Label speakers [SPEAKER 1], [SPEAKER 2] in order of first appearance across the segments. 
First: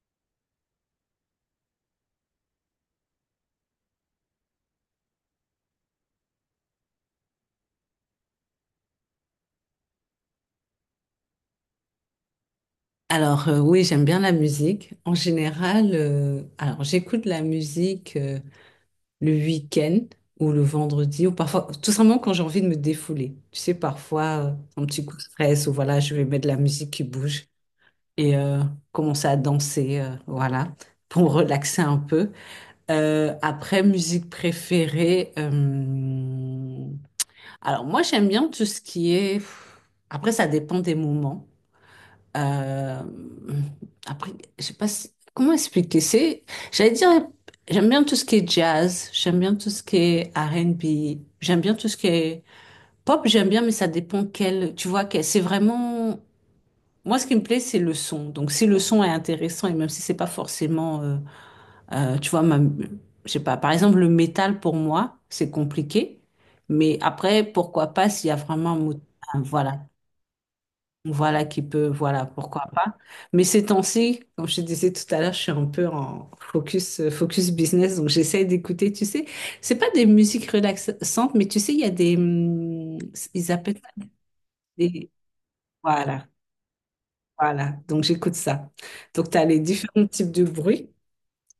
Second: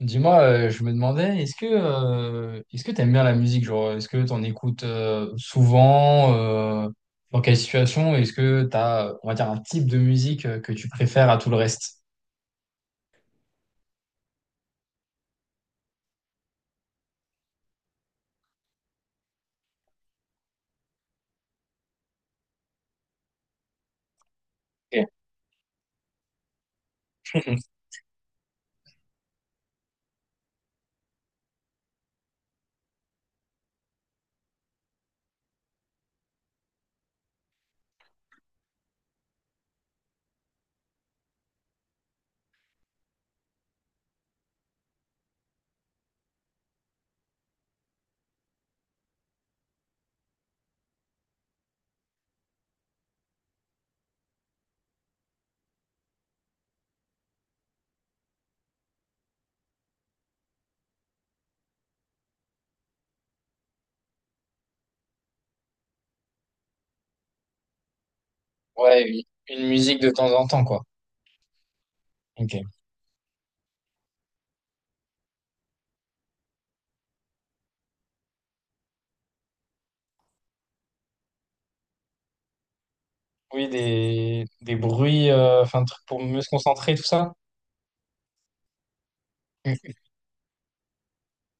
[SPEAKER 1] Dis-moi, je me demandais, est-ce que t'aimes bien la musique, genre, est-ce que t'en écoutes souvent, dans quelle situation, est-ce que t'as, on va dire, un type de musique que tu préfères à tout le reste?
[SPEAKER 2] Alors oui, j'aime bien la musique. En général, alors j'écoute la musique le week-end ou le vendredi ou parfois tout simplement quand j'ai envie de me défouler. Tu sais, parfois un petit
[SPEAKER 1] Ok.
[SPEAKER 2] coup de stress ou voilà, je vais mettre de la musique qui bouge et commencer à danser, voilà, pour me relaxer un peu. Après, musique préférée. Alors moi, j'aime bien tout ce qui est. Après, ça dépend des moments. Euh, après, je sais pas comment expliquer. C'est, j'allais dire, j'aime bien tout ce qui est jazz, j'aime bien tout ce qui est R&B, j'aime bien tout ce qui est pop, j'aime bien, mais ça dépend quel. Tu vois, quel, c'est vraiment. Moi, ce qui me plaît, c'est le son. Donc, si le son est intéressant et même si c'est pas forcément, tu vois, ma, je sais pas. Par exemple, le métal pour moi, c'est compliqué. Mais après, pourquoi pas s'il y a vraiment un mot,
[SPEAKER 1] Ouais, une, une
[SPEAKER 2] voilà,
[SPEAKER 1] musique de temps en temps, quoi.
[SPEAKER 2] voilà qui peut, voilà,
[SPEAKER 1] Ok.
[SPEAKER 2] pourquoi pas. Mais ces temps-ci, comme je te disais tout à l'heure, je suis un peu en focus, focus business, donc j'essaie d'écouter, tu sais, c'est pas des musiques relaxantes, mais tu sais, il y a des, ils
[SPEAKER 1] Oui,
[SPEAKER 2] appellent ça
[SPEAKER 1] des
[SPEAKER 2] des,
[SPEAKER 1] bruits, enfin, trucs pour
[SPEAKER 2] voilà,
[SPEAKER 1] mieux se concentrer, tout ça?
[SPEAKER 2] voilà, donc j'écoute ça. Donc tu as les différents types de bruits,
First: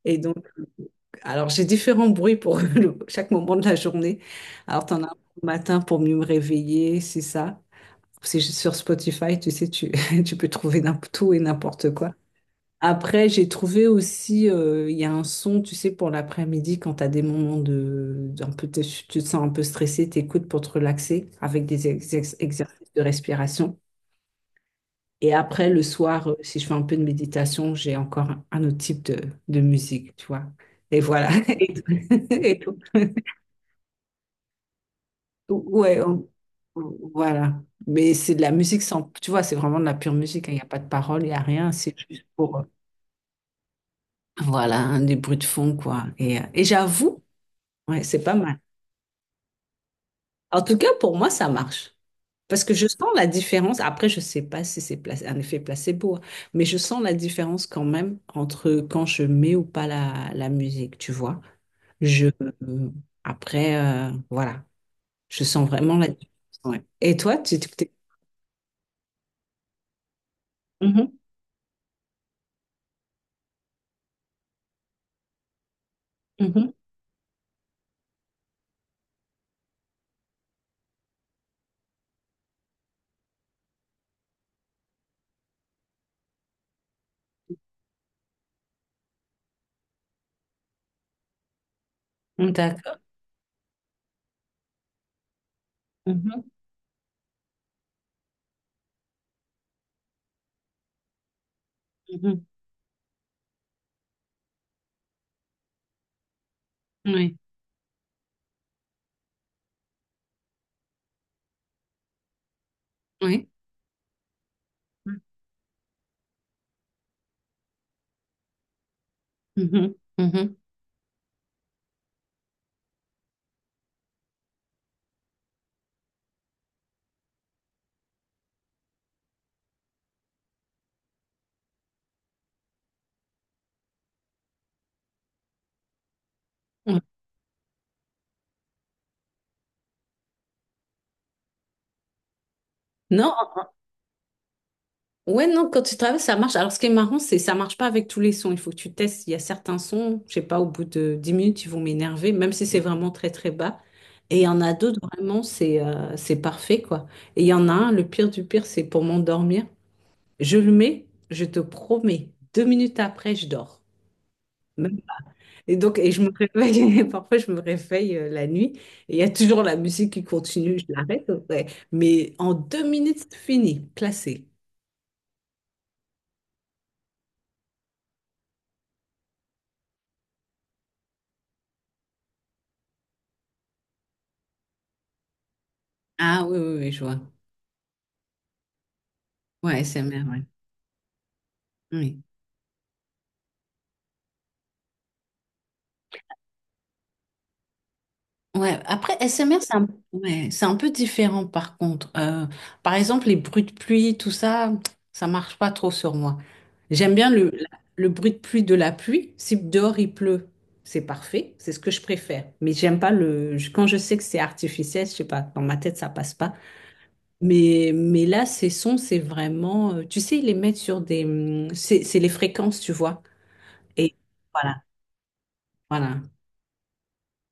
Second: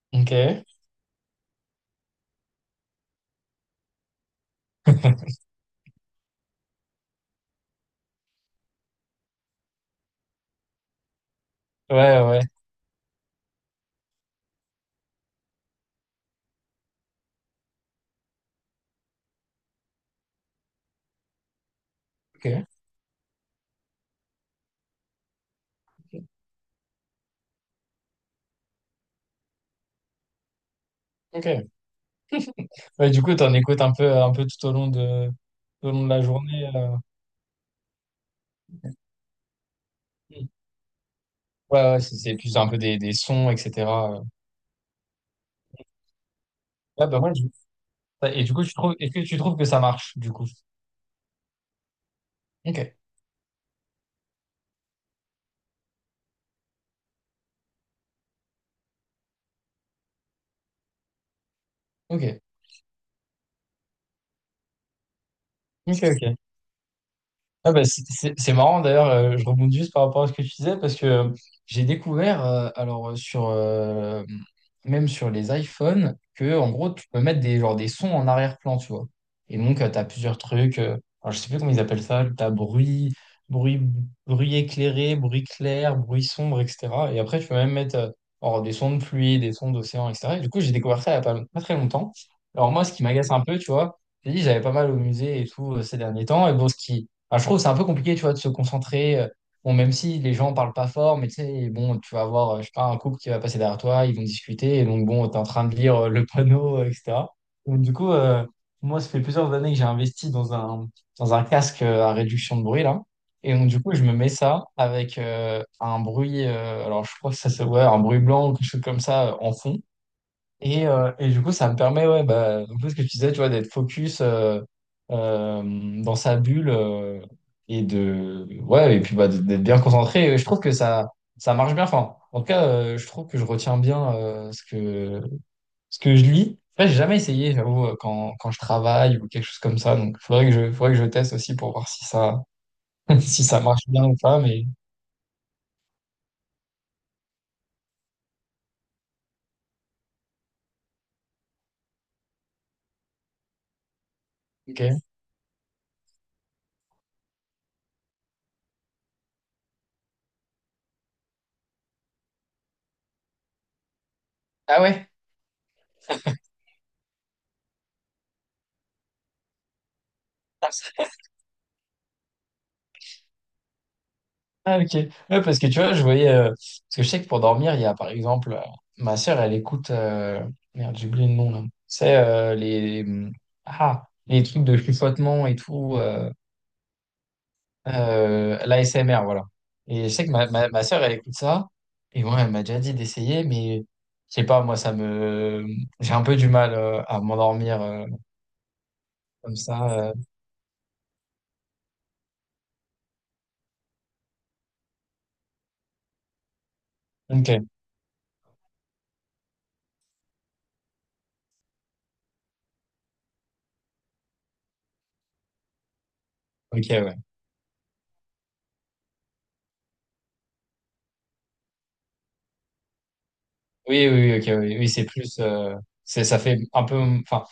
[SPEAKER 2] et
[SPEAKER 1] Ok.
[SPEAKER 2] donc,
[SPEAKER 1] Ouais,
[SPEAKER 2] alors j'ai différents bruits pour chaque moment de la journée. Alors tu en as un au matin pour mieux me réveiller, c'est ça. C'est juste sur Spotify, tu sais, tu, tu peux trouver n'importe tout et n'importe quoi.
[SPEAKER 1] ouais.
[SPEAKER 2] Après, j'ai trouvé aussi, il y a un son, tu sais, pour l'après-midi, quand tu as des moments de, un peu, tu te sens un peu stressé, t'écoutes pour te relaxer avec des
[SPEAKER 1] Ok.
[SPEAKER 2] exercices de respiration. Et après, le soir, si je fais un peu de méditation, j'ai encore un autre type de musique, tu vois. Et voilà.
[SPEAKER 1] Ok.
[SPEAKER 2] Et tout. Et tout.
[SPEAKER 1] Ouais, du coup, t'en écoutes un peu tout au long de, tout au
[SPEAKER 2] Ouais,
[SPEAKER 1] long de la journée.
[SPEAKER 2] voilà. Mais c'est de la musique sans, tu vois, c'est vraiment de la pure musique, hein. Il n'y a pas de parole, il n'y a rien.
[SPEAKER 1] Ouais,
[SPEAKER 2] C'est
[SPEAKER 1] ouais, c'est
[SPEAKER 2] juste
[SPEAKER 1] c'est
[SPEAKER 2] pour,
[SPEAKER 1] plus un peu des sons, etc. euh.
[SPEAKER 2] voilà, un des bruits de fond, quoi. Et
[SPEAKER 1] Ouais, bah,
[SPEAKER 2] j'avoue,
[SPEAKER 1] moi,
[SPEAKER 2] ouais, c'est pas
[SPEAKER 1] et du
[SPEAKER 2] mal.
[SPEAKER 1] coup, est-ce que tu trouves que ça marche, du coup?
[SPEAKER 2] En tout cas, pour moi, ça marche. Parce que
[SPEAKER 1] Ok,
[SPEAKER 2] je sens la différence. Après, je sais pas si c'est un effet placebo, hein, mais je sens la différence quand même entre quand je mets ou pas la musique, tu vois. Je,
[SPEAKER 1] ok,
[SPEAKER 2] euh, après, voilà, je sens vraiment
[SPEAKER 1] ok,
[SPEAKER 2] la différence.
[SPEAKER 1] ok.
[SPEAKER 2] Ouais. Et toi,
[SPEAKER 1] Ah bah,
[SPEAKER 2] t'es.
[SPEAKER 1] c'est marrant d'ailleurs, je rebondis juste par rapport à ce que tu disais parce que
[SPEAKER 2] Mhm,
[SPEAKER 1] j'ai découvert, alors même sur les iPhones, que en gros tu peux mettre des, genre, des sons en arrière-plan, tu vois. Et donc tu as plusieurs trucs, alors, je sais plus comment ils appellent ça, tu as bruit, bruit éclairé, bruit clair, bruit sombre, etc. Et après tu peux même mettre alors, des sons de pluie, des sons d'océan, etc. Et du coup j'ai découvert ça il n'y a pas très longtemps.
[SPEAKER 2] mhm,
[SPEAKER 1] Alors moi ce
[SPEAKER 2] d'accord.
[SPEAKER 1] qui m'agace un peu, tu vois, j'ai dit j'avais pas mal au musée et tout ces derniers
[SPEAKER 2] Mhm,
[SPEAKER 1] temps, et bon ce qui Enfin, je trouve que c'est un peu compliqué, tu vois, de se concentrer. Bon, même si les gens parlent pas fort, mais tu sais, bon, tu vas
[SPEAKER 2] mhm.
[SPEAKER 1] avoir, je sais pas, un couple qui va passer derrière toi, ils vont discuter, et donc bon, t'es en train de lire le panneau, etc.
[SPEAKER 2] Oui,
[SPEAKER 1] Donc du coup, moi, ça fait plusieurs années que j'ai investi dans un casque à réduction de bruit, là.
[SPEAKER 2] oui.
[SPEAKER 1] Et donc du coup, je me mets ça avec un bruit, alors je crois que ça se ouais, un bruit blanc ou quelque chose comme ça en fond.
[SPEAKER 2] Mhm, mhm. Mhm.
[SPEAKER 1] Et du coup, ça me permet, ouais, bah, un peu ce que tu disais, tu vois, d'être focus dans sa bulle ouais, et puis bah, d'être bien concentré. Et je trouve que ça marche bien. Enfin, en tout cas, je trouve que je retiens bien ce que je lis. Après, j'ai
[SPEAKER 2] Ouais.
[SPEAKER 1] jamais essayé, j'avoue, quand je travaille ou quelque chose comme ça. Donc, faudrait que je teste aussi pour voir si ça,
[SPEAKER 2] Non,
[SPEAKER 1] si ça marche bien ou pas. Mais,
[SPEAKER 2] ouais, non, quand tu travailles, ça marche. Alors, ce qui est marrant, c'est ça marche pas avec tous les sons. Il faut que tu testes. Il y a certains sons, je sais pas, au bout de 10 minutes, ils vont m'énerver, même si c'est vraiment très, très bas. Et il y en a d'autres,
[SPEAKER 1] ok.
[SPEAKER 2] vraiment, c'est parfait, quoi. Et il y en a un, le pire du pire, c'est pour m'endormir. Je le mets, je te promets, deux minutes après, je dors.
[SPEAKER 1] Ah
[SPEAKER 2] Même-
[SPEAKER 1] ouais?
[SPEAKER 2] Et donc, et je me réveille, parfois, je me réveille la nuit, et il y a toujours la musique qui continue, je l'arrête, ouais. Mais en deux minutes, c'est fini, classé.
[SPEAKER 1] Ah, ok. Ouais, parce que tu vois, je voyais, parce que je sais que pour dormir, il y a par exemple, ma sœur, elle écoute, merde, j'ai oublié le nom là. C'est les. Ah, les trucs de chuchotement et tout.
[SPEAKER 2] Ah oui, oui, oui, je vois.
[SPEAKER 1] L'ASMR, voilà.
[SPEAKER 2] Ouais, S
[SPEAKER 1] Et je
[SPEAKER 2] M
[SPEAKER 1] sais
[SPEAKER 2] R,
[SPEAKER 1] que
[SPEAKER 2] ouais.
[SPEAKER 1] ma sœur, elle écoute ça.
[SPEAKER 2] Oui.
[SPEAKER 1] Et moi, elle m'a déjà dit d'essayer, mais je sais pas, moi, ça me. J'ai un peu du mal à m'endormir
[SPEAKER 2] Ouais, après, S M
[SPEAKER 1] comme
[SPEAKER 2] R c'est un.
[SPEAKER 1] ça.
[SPEAKER 2] Ouais, c'est un peu différent par contre. Par exemple, les bruits de pluie, tout ça, ça marche pas trop sur moi. J'aime bien
[SPEAKER 1] Ok,
[SPEAKER 2] le bruit de pluie de la pluie. Si dehors il pleut, c'est parfait, c'est ce que je préfère. Mais j'aime pas le. Quand je sais que c'est artificiel, je sais pas, dans ma tête, ça passe pas.
[SPEAKER 1] ok, ouais.
[SPEAKER 2] Mais là, ces sons, c'est vraiment. Tu sais, ils les mettent sur des. C'est les fréquences, tu vois.
[SPEAKER 1] Oui,
[SPEAKER 2] Et
[SPEAKER 1] oui, oui, ok, oui.
[SPEAKER 2] voilà,
[SPEAKER 1] Oui, c'est plus.
[SPEAKER 2] voilà.
[SPEAKER 1] Ça fait un peu. Enfin.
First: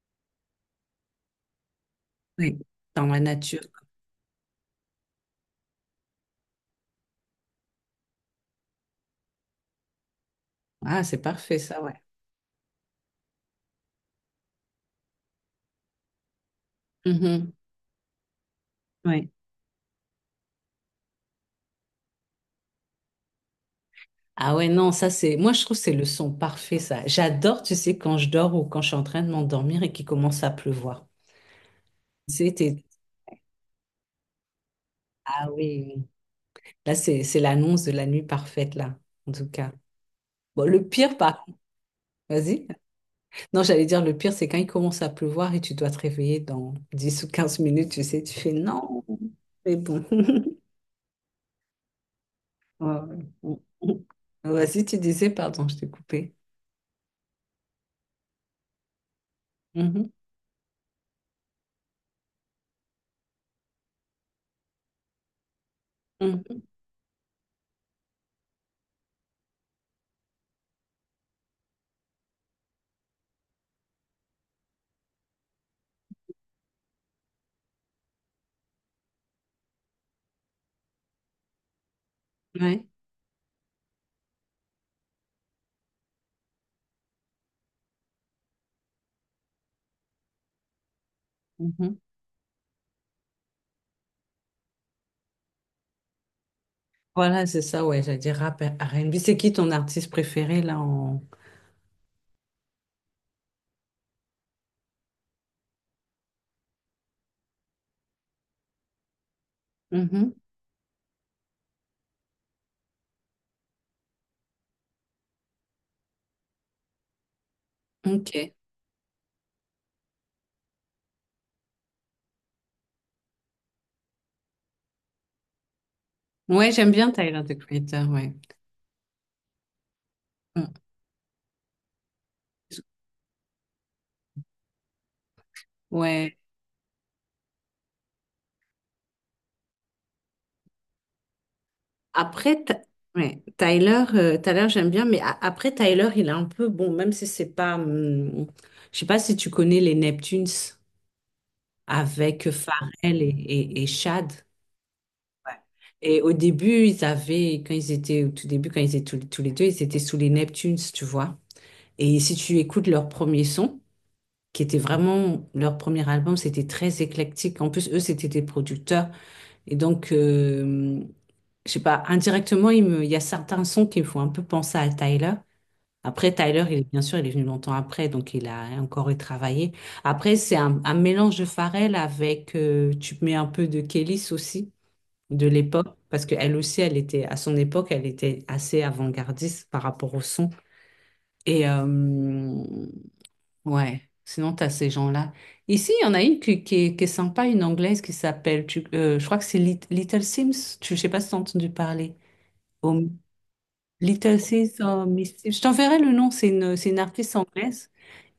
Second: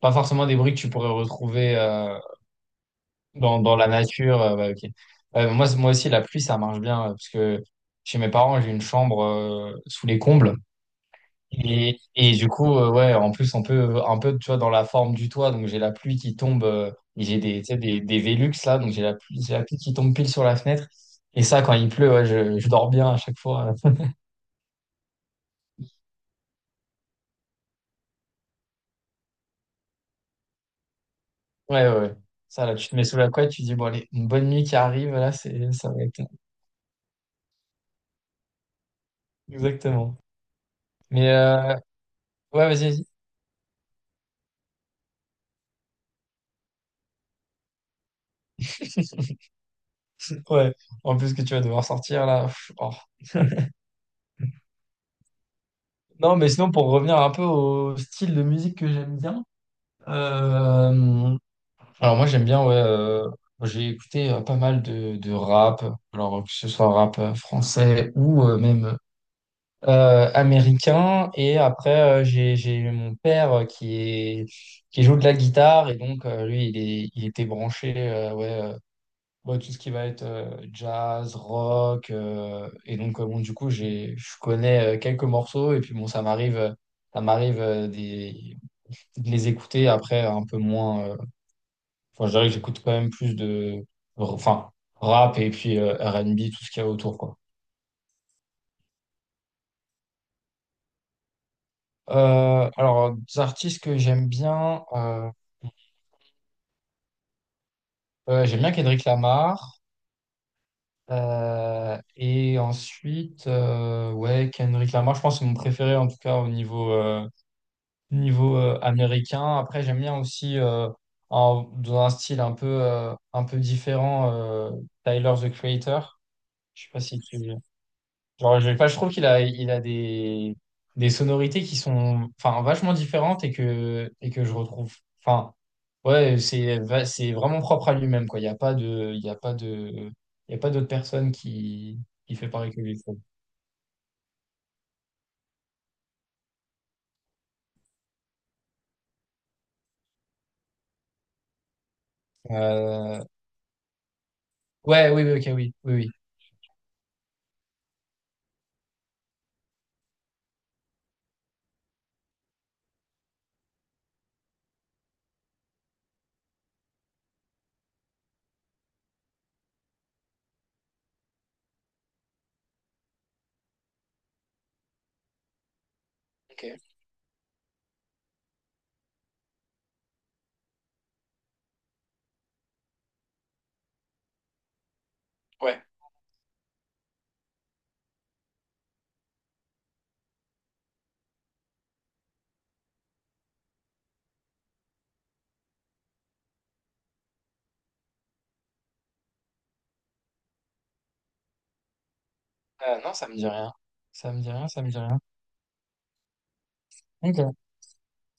[SPEAKER 1] Pas forcément des bruits que tu pourrais retrouver
[SPEAKER 2] Oui, dans la
[SPEAKER 1] dans,
[SPEAKER 2] nature.
[SPEAKER 1] dans la nature. Ouais, ok. Moi aussi, la pluie, ça marche bien, parce que chez mes parents, j'ai une chambre sous les combles.
[SPEAKER 2] Ah, c'est parfait ça, ouais.
[SPEAKER 1] Et du coup, ouais, en plus, on peut un peu, tu vois, dans la forme du toit, donc j'ai la pluie qui tombe, et j'ai
[SPEAKER 2] Mhm,
[SPEAKER 1] des, tu sais, des Velux là, donc j'ai la
[SPEAKER 2] ouais.
[SPEAKER 1] pluie, j'ai la pluie qui tombe pile sur la fenêtre. Et ça, quand il pleut, ouais, je dors bien à chaque fois.
[SPEAKER 2] Ah ouais, non, ça c'est. Moi, je trouve que c'est le son parfait, ça. J'adore, tu sais, quand je dors ou quand je suis en train de m'endormir et qu'il commence à pleuvoir.
[SPEAKER 1] Ouais, ouais. Ouais. Ça, là,
[SPEAKER 2] C'était.
[SPEAKER 1] tu te mets sous la couette, tu dis, bon, allez, une bonne nuit qui arrive, là,
[SPEAKER 2] Ah
[SPEAKER 1] ça va
[SPEAKER 2] oui,
[SPEAKER 1] être.
[SPEAKER 2] là, c'est l'annonce de la nuit parfaite, là, en tout cas.
[SPEAKER 1] Exactement.
[SPEAKER 2] Bon, le pire,
[SPEAKER 1] Mais,
[SPEAKER 2] par contre, vas-y.
[SPEAKER 1] ouais, vas-y, vas-y.
[SPEAKER 2] Non, j'allais dire, le pire, c'est quand il commence à pleuvoir et tu dois te réveiller dans 10 ou 15 minutes, tu sais, tu fais non, mais bon.
[SPEAKER 1] Ouais, en plus que tu vas devoir sortir là. Pff, oh.
[SPEAKER 2] Ouais, ouais. Vas-y, tu disais, pardon, je t'ai coupé.
[SPEAKER 1] Non, mais sinon, pour revenir un peu au style de musique que j'aime bien.
[SPEAKER 2] Mhm,
[SPEAKER 1] euh, alors, moi, j'aime bien, ouais. J'ai écouté pas mal de rap, alors que
[SPEAKER 2] mhm,
[SPEAKER 1] ce soit rap français ou même américain. Et après, j'ai eu mon père qui joue de la guitare. Et donc, lui, il était branché, ouais. Bon, tout ce qui va être jazz, rock.
[SPEAKER 2] ouais.
[SPEAKER 1] Et donc, bon, du coup, je connais quelques morceaux. Et puis, bon, ça m'arrive de les écouter après un peu moins. Enfin, je dirais que j'écoute quand même plus de, enfin, rap et puis R&B, tout ce qu'il y a autour, quoi.
[SPEAKER 2] Voilà, c'est ça, ouais, j'allais dire rap, R&B. C'est qui ton artiste préféré, là, en.
[SPEAKER 1] Alors, des artistes que j'aime bien Kendrick Lamar.
[SPEAKER 2] Mhm,
[SPEAKER 1] Et ensuite, ouais, Kendrick Lamar, je pense que c'est mon préféré en tout cas au niveau,
[SPEAKER 2] ok.
[SPEAKER 1] américain. Après, j'aime bien aussi dans un style un peu différent, Tyler, the Creator.
[SPEAKER 2] Ouais,
[SPEAKER 1] Je sais
[SPEAKER 2] j'aime
[SPEAKER 1] pas
[SPEAKER 2] bien
[SPEAKER 1] si tu...
[SPEAKER 2] Tyler, the Creator, ouais.
[SPEAKER 1] Genre, je, sais pas, je trouve qu'il a des,
[SPEAKER 2] Mm.
[SPEAKER 1] des sonorités qui sont enfin, vachement différentes et que je retrouve. Enfin,
[SPEAKER 2] Ouais.
[SPEAKER 1] ouais, c'est vraiment propre à lui-même, quoi. Il y a pas d'autres personnes qui fait
[SPEAKER 2] Après,
[SPEAKER 1] pareil
[SPEAKER 2] Ty-
[SPEAKER 1] que lui, je trouve.
[SPEAKER 2] ouais, Tyler, Tyler, j'aime bien, mais après, Tyler, il est un peu, bon, même si c'est pas. Je sais pas si tu connais les Neptunes avec Pharrell
[SPEAKER 1] Euh,
[SPEAKER 2] et Chad.
[SPEAKER 1] ouais, oui, oui,
[SPEAKER 2] Ouais.
[SPEAKER 1] ok, oui, oui, oui.
[SPEAKER 2] Et au début, ils avaient, quand ils étaient, au tout début, quand ils étaient tous les deux, ils étaient sous les Neptunes, tu vois. Et si tu écoutes leur premier son, qui était vraiment leur premier album, c'était très éclectique. En plus, eux, c'était des producteurs. Et donc, je sais pas, indirectement, il y a certains sons qui me font un peu penser à Tyler. Après, Tyler, il
[SPEAKER 1] Ok.
[SPEAKER 2] est, bien sûr, il est venu longtemps après, donc il a encore retravaillé. Après, c'est un mélange de Pharrell avec, tu mets un peu de Kélis aussi, de
[SPEAKER 1] Ouais.
[SPEAKER 2] l'époque, parce qu'elle aussi, elle était, à son époque, elle était assez avant-gardiste par rapport au son. Et, ouais, sinon tu as ces gens-là. Ici, il y en a une qui est sympa, une anglaise qui s'appelle, je crois que c'est Little Sims, tu, je sais pas si tu as entendu parler. Oh,
[SPEAKER 1] Non, ça me dit rien. Ça
[SPEAKER 2] Little
[SPEAKER 1] me dit rien,
[SPEAKER 2] Sims,
[SPEAKER 1] ça me dit
[SPEAKER 2] oh,
[SPEAKER 1] rien.
[SPEAKER 2] Miss Sims. Je t'enverrai le nom, c'est une artiste
[SPEAKER 1] Ok,
[SPEAKER 2] anglaise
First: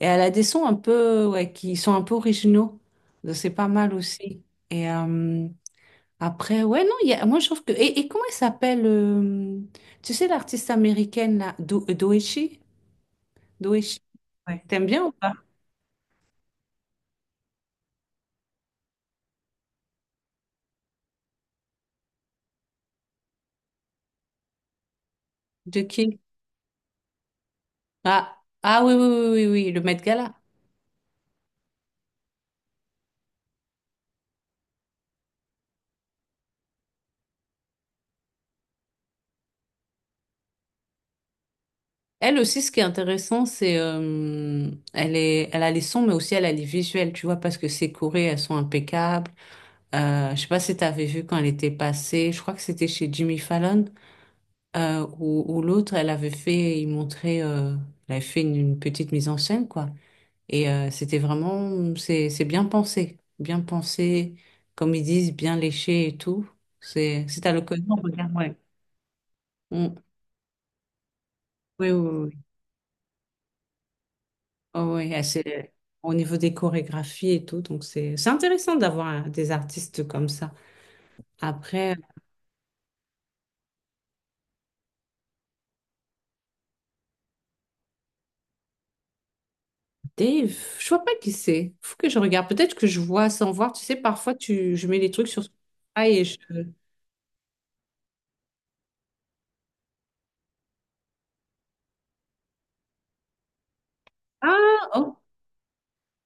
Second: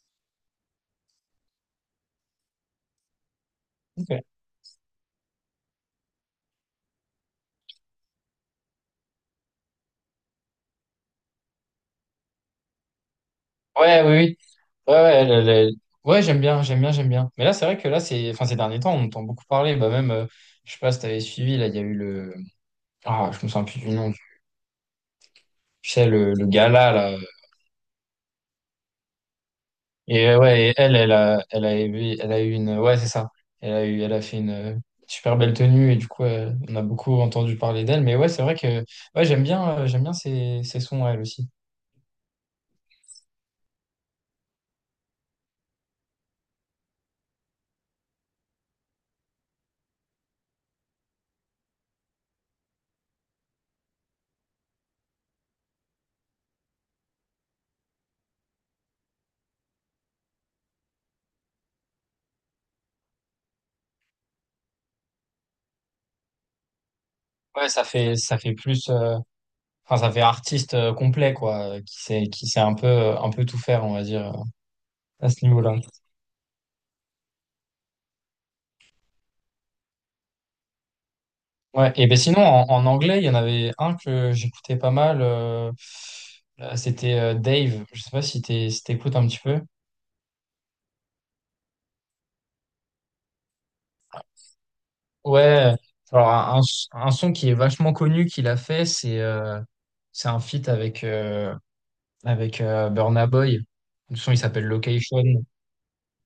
[SPEAKER 2] et elle a des sons un peu, ouais, qui sont un peu originaux. Donc, c'est pas mal
[SPEAKER 1] ok.
[SPEAKER 2] aussi. Et après, ouais, non, il y a, moi je trouve que. Et comment elle s'appelle tu sais l'artiste américaine là, Doechii? Doechii,
[SPEAKER 1] Ouais, oui, oui.
[SPEAKER 2] ouais. T'aimes
[SPEAKER 1] Ouais,
[SPEAKER 2] bien ou
[SPEAKER 1] ouais,
[SPEAKER 2] pas?
[SPEAKER 1] le- ouais, j'aime bien, j'aime bien, j'aime bien. Mais là, c'est vrai que là, enfin, ces derniers temps, on entend beaucoup parler. Bah, même, je sais pas si t'avais suivi, là, il y a eu le, ah, je me souviens plus du nom.
[SPEAKER 2] De
[SPEAKER 1] Tu sais,
[SPEAKER 2] qui?
[SPEAKER 1] le gala, là.
[SPEAKER 2] Ah, ah oui, oui, oui, oui, oui, le Met
[SPEAKER 1] Et
[SPEAKER 2] Gala.
[SPEAKER 1] ouais, et elle a eu une, ouais, c'est ça. Elle a fait une super belle tenue et du coup, on a beaucoup entendu parler d'elle. Mais ouais, c'est vrai que, ouais, j'aime bien ces sons, elle aussi.
[SPEAKER 2] Elle aussi, ce qui est intéressant, c'est elle est, elle a les sons, mais aussi elle a les visuels, tu vois, parce que ses chorés, elles sont impeccables. Je sais pas si t'avais vu quand elle était passée, je crois que c'était chez Jimmy Fallon, ou où l'autre, elle avait fait, il montrait, elle avait fait une petite mise en scène, quoi. Et c'était vraiment, c'est bien pensé, comme ils disent, bien léché et tout. C'est à
[SPEAKER 1] Ouais, ça
[SPEAKER 2] l'occasion,
[SPEAKER 1] fait,
[SPEAKER 2] regarde,
[SPEAKER 1] ça fait
[SPEAKER 2] ouais.
[SPEAKER 1] plus. Enfin,
[SPEAKER 2] Mm.
[SPEAKER 1] ça fait artiste complet, quoi,
[SPEAKER 2] Oui, oui, oui.
[SPEAKER 1] qui sait un peu tout faire, on va dire,
[SPEAKER 2] Oh oui, et
[SPEAKER 1] à ce
[SPEAKER 2] c'est
[SPEAKER 1] niveau-là.
[SPEAKER 2] au niveau des chorégraphies et tout, donc c'est intéressant d'avoir des artistes comme ça.
[SPEAKER 1] Ouais,
[SPEAKER 2] Après,
[SPEAKER 1] et ben sinon, en anglais, il y en avait un que j'écoutais pas mal. C'était Dave. Je sais pas si t'écoutes un petit peu.
[SPEAKER 2] Dave, je vois pas qui c'est. Faut que je regarde. Peut-être que je vois sans voir. Tu sais, parfois tu, je mets les trucs sur
[SPEAKER 1] Ouais,
[SPEAKER 2] Spotify et
[SPEAKER 1] alors
[SPEAKER 2] je.
[SPEAKER 1] un son qui est vachement connu qu'il a fait, c'est un feat avec Burna Boy. Le son, il s'appelle
[SPEAKER 2] Ah, oh.
[SPEAKER 1] Location.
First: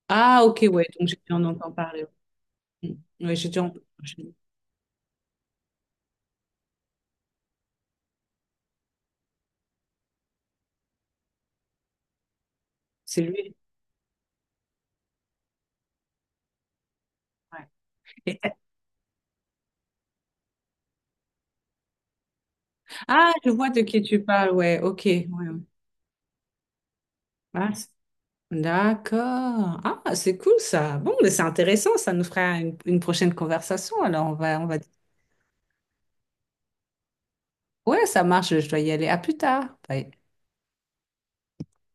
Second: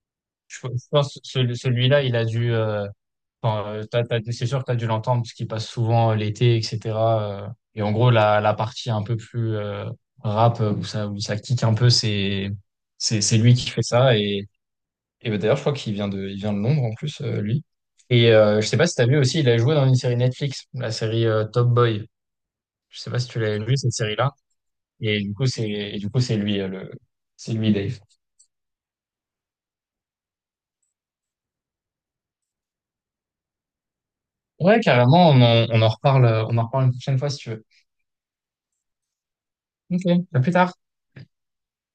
[SPEAKER 2] Ah,
[SPEAKER 1] Je,
[SPEAKER 2] ok,
[SPEAKER 1] je
[SPEAKER 2] ouais. Donc
[SPEAKER 1] pense
[SPEAKER 2] j'ai
[SPEAKER 1] que
[SPEAKER 2] dû en entendre
[SPEAKER 1] celui-là,
[SPEAKER 2] parler.
[SPEAKER 1] il a dû,
[SPEAKER 2] Mm. Ouais, j'ai dû
[SPEAKER 1] enfin,
[SPEAKER 2] en- je-
[SPEAKER 1] c'est sûr que tu as dû l'entendre parce qu'il passe souvent l'été, etc. euh. Et en gros, la partie un peu plus rap où ça kick un peu, c'est,
[SPEAKER 2] c'est
[SPEAKER 1] c'est, c'est
[SPEAKER 2] lui.
[SPEAKER 1] lui qui fait ça. Et bah, d'ailleurs, je crois qu'il vient de Londres en plus, lui.
[SPEAKER 2] Ouais.
[SPEAKER 1] Et
[SPEAKER 2] Et-
[SPEAKER 1] je sais pas si tu as vu aussi, il a joué dans une série Netflix, la série Top Boy. Je sais pas si
[SPEAKER 2] Ah,
[SPEAKER 1] tu
[SPEAKER 2] je
[SPEAKER 1] l'as
[SPEAKER 2] vois
[SPEAKER 1] vu,
[SPEAKER 2] de
[SPEAKER 1] cette
[SPEAKER 2] qui tu
[SPEAKER 1] série-là.
[SPEAKER 2] parles. Ouais, ok.
[SPEAKER 1] Et
[SPEAKER 2] Ouais,
[SPEAKER 1] du coup,
[SPEAKER 2] ouais.
[SPEAKER 1] c'est
[SPEAKER 2] Ah,
[SPEAKER 1] lui, Dave.
[SPEAKER 2] d'accord. Ah, c'est cool ça. Bon, mais c'est intéressant. Ça nous fera une prochaine conversation. Alors on va
[SPEAKER 1] Ouais, carrément, on en reparle une prochaine fois si tu veux.
[SPEAKER 2] ouais, ça marche, je dois y aller. À plus tard.
[SPEAKER 1] Ok,
[SPEAKER 2] Bye.
[SPEAKER 1] à plus tard.